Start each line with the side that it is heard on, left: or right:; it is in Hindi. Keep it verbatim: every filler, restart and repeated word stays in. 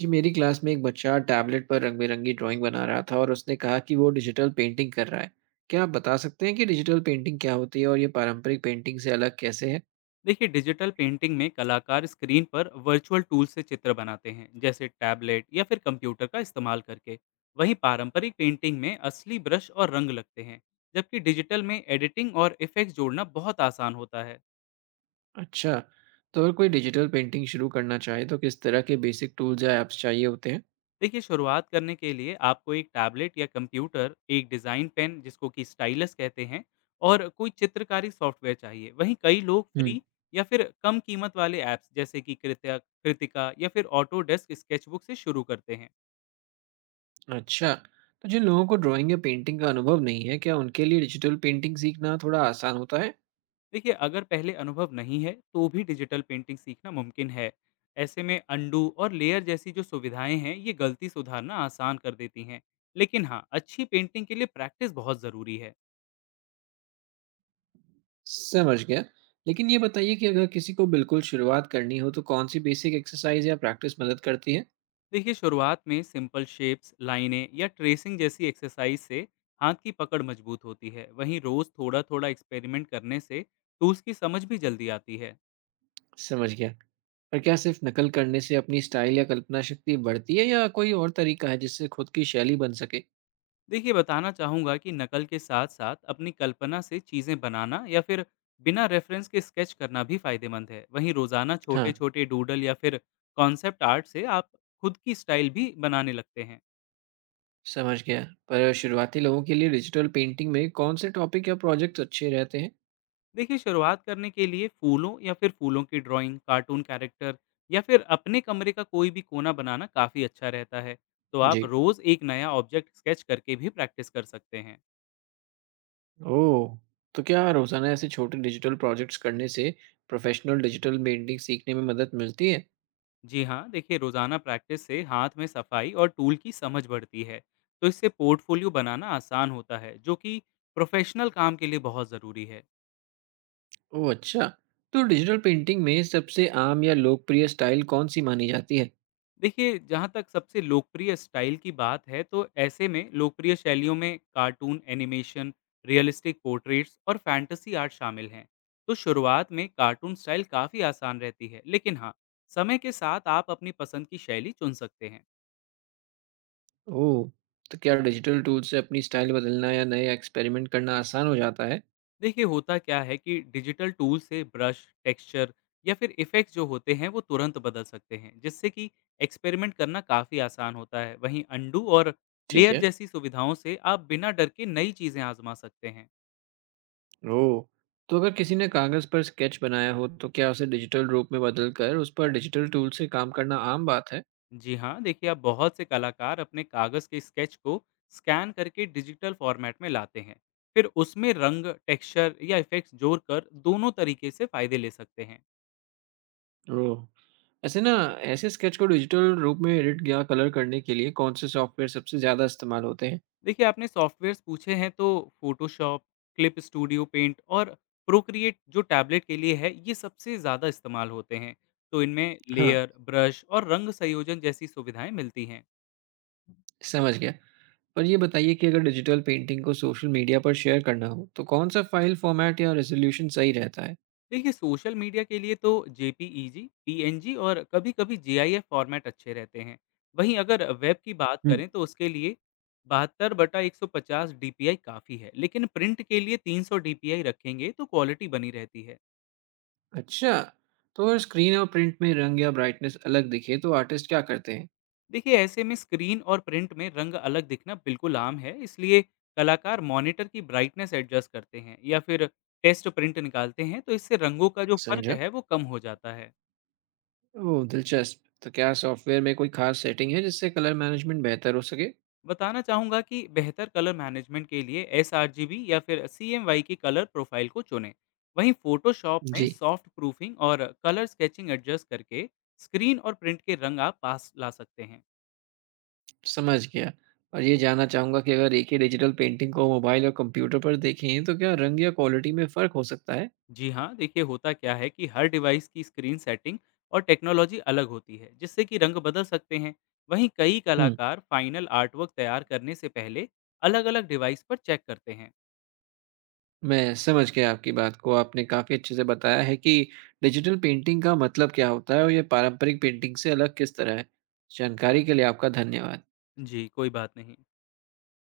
right: जी, मेरी क्लास में एक बच्चा टैबलेट पर रंग बिरंगी ड्राइंग बना रहा था और उसने कहा कि वो डिजिटल पेंटिंग कर रहा है। क्या आप बता सकते हैं कि डिजिटल पेंटिंग क्या होती है और ये पारंपरिक पेंटिंग से अलग कैसे है?
left: देखिए डिजिटल पेंटिंग में कलाकार स्क्रीन पर वर्चुअल टूल से चित्र बनाते हैं, जैसे टैबलेट या फिर कंप्यूटर का इस्तेमाल करके। वहीं पारंपरिक पेंटिंग में असली ब्रश और रंग लगते हैं, जबकि डिजिटल में एडिटिंग और इफेक्ट जोड़ना बहुत आसान होता है।
right: अच्छा। तो अगर कोई डिजिटल पेंटिंग शुरू करना चाहे तो किस तरह के बेसिक टूल्स या ऐप्स चाहिए होते हैं?
left: देखिए शुरुआत करने के लिए आपको एक टैबलेट या कंप्यूटर, एक डिज़ाइन पेन जिसको कि स्टाइलस कहते हैं, और कोई चित्रकारी सॉफ्टवेयर चाहिए। वहीं कई लोग
right: हम्म।
left: फ्री या फिर कम कीमत वाले ऐप्स जैसे कि कृत्या कृतिका या फिर ऑटोडेस्क स्केचबुक से शुरू करते हैं।
right: अच्छा। तो जिन लोगों को ड्राइंग या पेंटिंग का अनुभव नहीं है, क्या उनके लिए डिजिटल पेंटिंग सीखना थोड़ा आसान होता है?
left: देखिए अगर पहले अनुभव नहीं है तो भी डिजिटल पेंटिंग सीखना मुमकिन है। ऐसे में अंडू और लेयर जैसी जो सुविधाएं हैं, ये गलती सुधारना आसान कर देती हैं। लेकिन हाँ, अच्छी पेंटिंग के लिए प्रैक्टिस बहुत ज़रूरी है।
right: समझ गया। लेकिन ये बताइए कि अगर किसी को बिल्कुल शुरुआत करनी हो तो कौन सी बेसिक एक्सरसाइज या प्रैक्टिस मदद करती है?
left: देखिए शुरुआत में सिंपल शेप्स, लाइनें या ट्रेसिंग जैसी एक्सरसाइज से हाथ की पकड़ मजबूत होती है। वहीं रोज़ थोड़ा थोड़ा एक्सपेरिमेंट करने से टूल्स की समझ भी जल्दी आती है।
right: समझ गया। पर क्या सिर्फ नकल करने से अपनी स्टाइल या कल्पना शक्ति बढ़ती है, या कोई और तरीका है जिससे खुद की शैली बन सके?
left: देखिए बताना चाहूँगा कि नकल के साथ साथ अपनी कल्पना से चीज़ें बनाना या फिर बिना रेफरेंस के स्केच करना भी फायदेमंद है। वहीं रोज़ाना छोटे
right: हाँ,
left: छोटे डूडल या फिर कॉन्सेप्ट आर्ट से आप खुद की स्टाइल भी बनाने लगते हैं।
right: समझ गया। पर शुरुआती लोगों के लिए डिजिटल पेंटिंग में कौन से टॉपिक या प्रोजेक्ट्स अच्छे रहते हैं?
left: देखिए शुरुआत करने के लिए फूलों या फिर फूलों की ड्राइंग, कार्टून कैरेक्टर या फिर अपने कमरे का कोई भी कोना बनाना काफ़ी अच्छा रहता है। तो आप
right: जी।
left: रोज़ एक नया ऑब्जेक्ट स्केच करके भी प्रैक्टिस कर सकते हैं।
right: ओह! तो क्या रोज़ाना ऐसे छोटे डिजिटल प्रोजेक्ट्स करने से प्रोफेशनल डिजिटल पेंटिंग सीखने में मदद मिलती है?
left: जी हाँ, देखिए रोज़ाना प्रैक्टिस से हाथ में सफाई और टूल की समझ बढ़ती है। तो इससे पोर्टफोलियो बनाना आसान होता है, जो कि प्रोफेशनल काम के लिए बहुत ज़रूरी है।
right: ओह, अच्छा! तो डिजिटल पेंटिंग में सबसे आम या लोकप्रिय स्टाइल कौन-सी मानी जाती है?
left: देखिए जहाँ तक सबसे लोकप्रिय स्टाइल की बात है, तो ऐसे में लोकप्रिय शैलियों में कार्टून एनिमेशन, रियलिस्टिक पोर्ट्रेट्स और फैंटेसी आर्ट शामिल हैं। तो शुरुआत में कार्टून स्टाइल काफ़ी आसान रहती है, लेकिन हाँ, समय के साथ आप अपनी पसंद की शैली चुन सकते हैं।
right: ओह! तो क्या डिजिटल टूल से अपनी स्टाइल बदलना या नए एक्सपेरिमेंट करना आसान हो जाता है?
left: देखिए होता क्या है कि डिजिटल टूल से ब्रश, टेक्सचर या फिर इफेक्ट्स जो होते हैं वो तुरंत बदल सकते हैं, जिससे कि एक्सपेरिमेंट करना काफ़ी आसान होता है। वहीं अंडू और
right: ठीक
left: लेयर
right: है।
left: जैसी सुविधाओं से आप बिना डर के नई चीज़ें आजमा सकते हैं।
right: ओह! तो अगर किसी ने कागज़ पर स्केच बनाया हो, तो क्या उसे डिजिटल रूप में बदल कर उस पर डिजिटल टूल से काम करना आम बात है?
left: जी हाँ, देखिए आप बहुत से कलाकार अपने कागज़ के स्केच को स्कैन करके डिजिटल फॉर्मेट में लाते हैं। फिर उसमें रंग, टेक्सचर या इफेक्ट्स जोड़कर दोनों तरीके से फ़ायदे ले सकते हैं।
right: ओह! ऐसे ना ऐसे स्केच को डिजिटल रूप में एडिट या कलर करने के लिए कौन-से सॉफ्टवेयर सबसे ज़्यादा इस्तेमाल होते हैं?
left: देखिए आपने सॉफ्टवेयर्स पूछे हैं, तो फोटोशॉप, क्लिप स्टूडियो पेंट और प्रोक्रिएट जो टैबलेट के लिए है, ये सबसे ज़्यादा इस्तेमाल होते हैं। तो इनमें
right: हाँ,
left: लेयर, ब्रश और रंग संयोजन जैसी सुविधाएं मिलती हैं।
right: समझ गया। पर ये बताइए कि अगर डिजिटल पेंटिंग को सोशल मीडिया पर शेयर करना हो, तो कौन-सा फ़ाइल फ़ॉर्मेट या रेज़ोल्यूशन सही रहता है?
left: देखिए सोशल मीडिया के लिए तो J P E G, P N G और कभी-कभी जी आई एफ फॉर्मेट अच्छे रहते हैं। वहीं अगर वेब की बात
right: हुँ,
left: करें तो उसके लिए बहत्तर बटा डेढ़ सौ डी पी आई काफ़ी है, लेकिन प्रिंट के लिए तीन सौ डी पी आई रखेंगे तो क्वालिटी बनी रहती है।
right: अच्छा। तो अगर स्क्रीन और प्रिंट में रंग या ब्राइटनेस अलग दिखे, तो आर्टिस्ट क्या करते हैं?
left: देखिए ऐसे में स्क्रीन और प्रिंट में रंग अलग दिखना बिल्कुल आम है, इसलिए कलाकार मॉनिटर की ब्राइटनेस एडजस्ट करते हैं या फिर टेस्ट प्रिंट निकालते हैं, तो इससे रंगों का जो फर्क
right: समझा।
left: है वो कम हो जाता है।
right: ओह, दिलचस्प! तो क्या सॉफ्टवेयर में कोई खास सेटिंग है जिससे कलर मैनेजमेंट बेहतर हो सके?
left: बताना चाहूँगा कि बेहतर कलर मैनेजमेंट के लिए एस या फिर सी की कलर प्रोफाइल को चुनें। वहीं फोटोशॉप में
right: जी,
left: सॉफ्ट प्रूफिंग और कलर स्केचिंग एडजस्ट करके स्क्रीन और प्रिंट के रंग आप पास ला सकते हैं।
right: समझ गया। और ये जानना चाहूँगा कि अगर एक ही डिजिटल पेंटिंग को मोबाइल और कंप्यूटर पर देखें तो क्या रंग या क्वालिटी में फ़र्क हो सकता है?
left: जी हाँ, देखिए होता क्या है कि हर डिवाइस की स्क्रीन सेटिंग और टेक्नोलॉजी अलग होती है, जिससे कि रंग बदल सकते हैं। वहीं कई
right: हुँ,
left: कलाकार फाइनल आर्टवर्क तैयार करने से पहले अलग-अलग डिवाइस पर चेक करते हैं।
right: मैं समझ गया आपकी बात को। आपने काफ़ी अच्छे से बताया है कि डिजिटल पेंटिंग का मतलब क्या होता है और ये पारंपरिक पेंटिंग से अलग किस तरह है। जानकारी के लिए आपका धन्यवाद।
left: जी, कोई बात नहीं।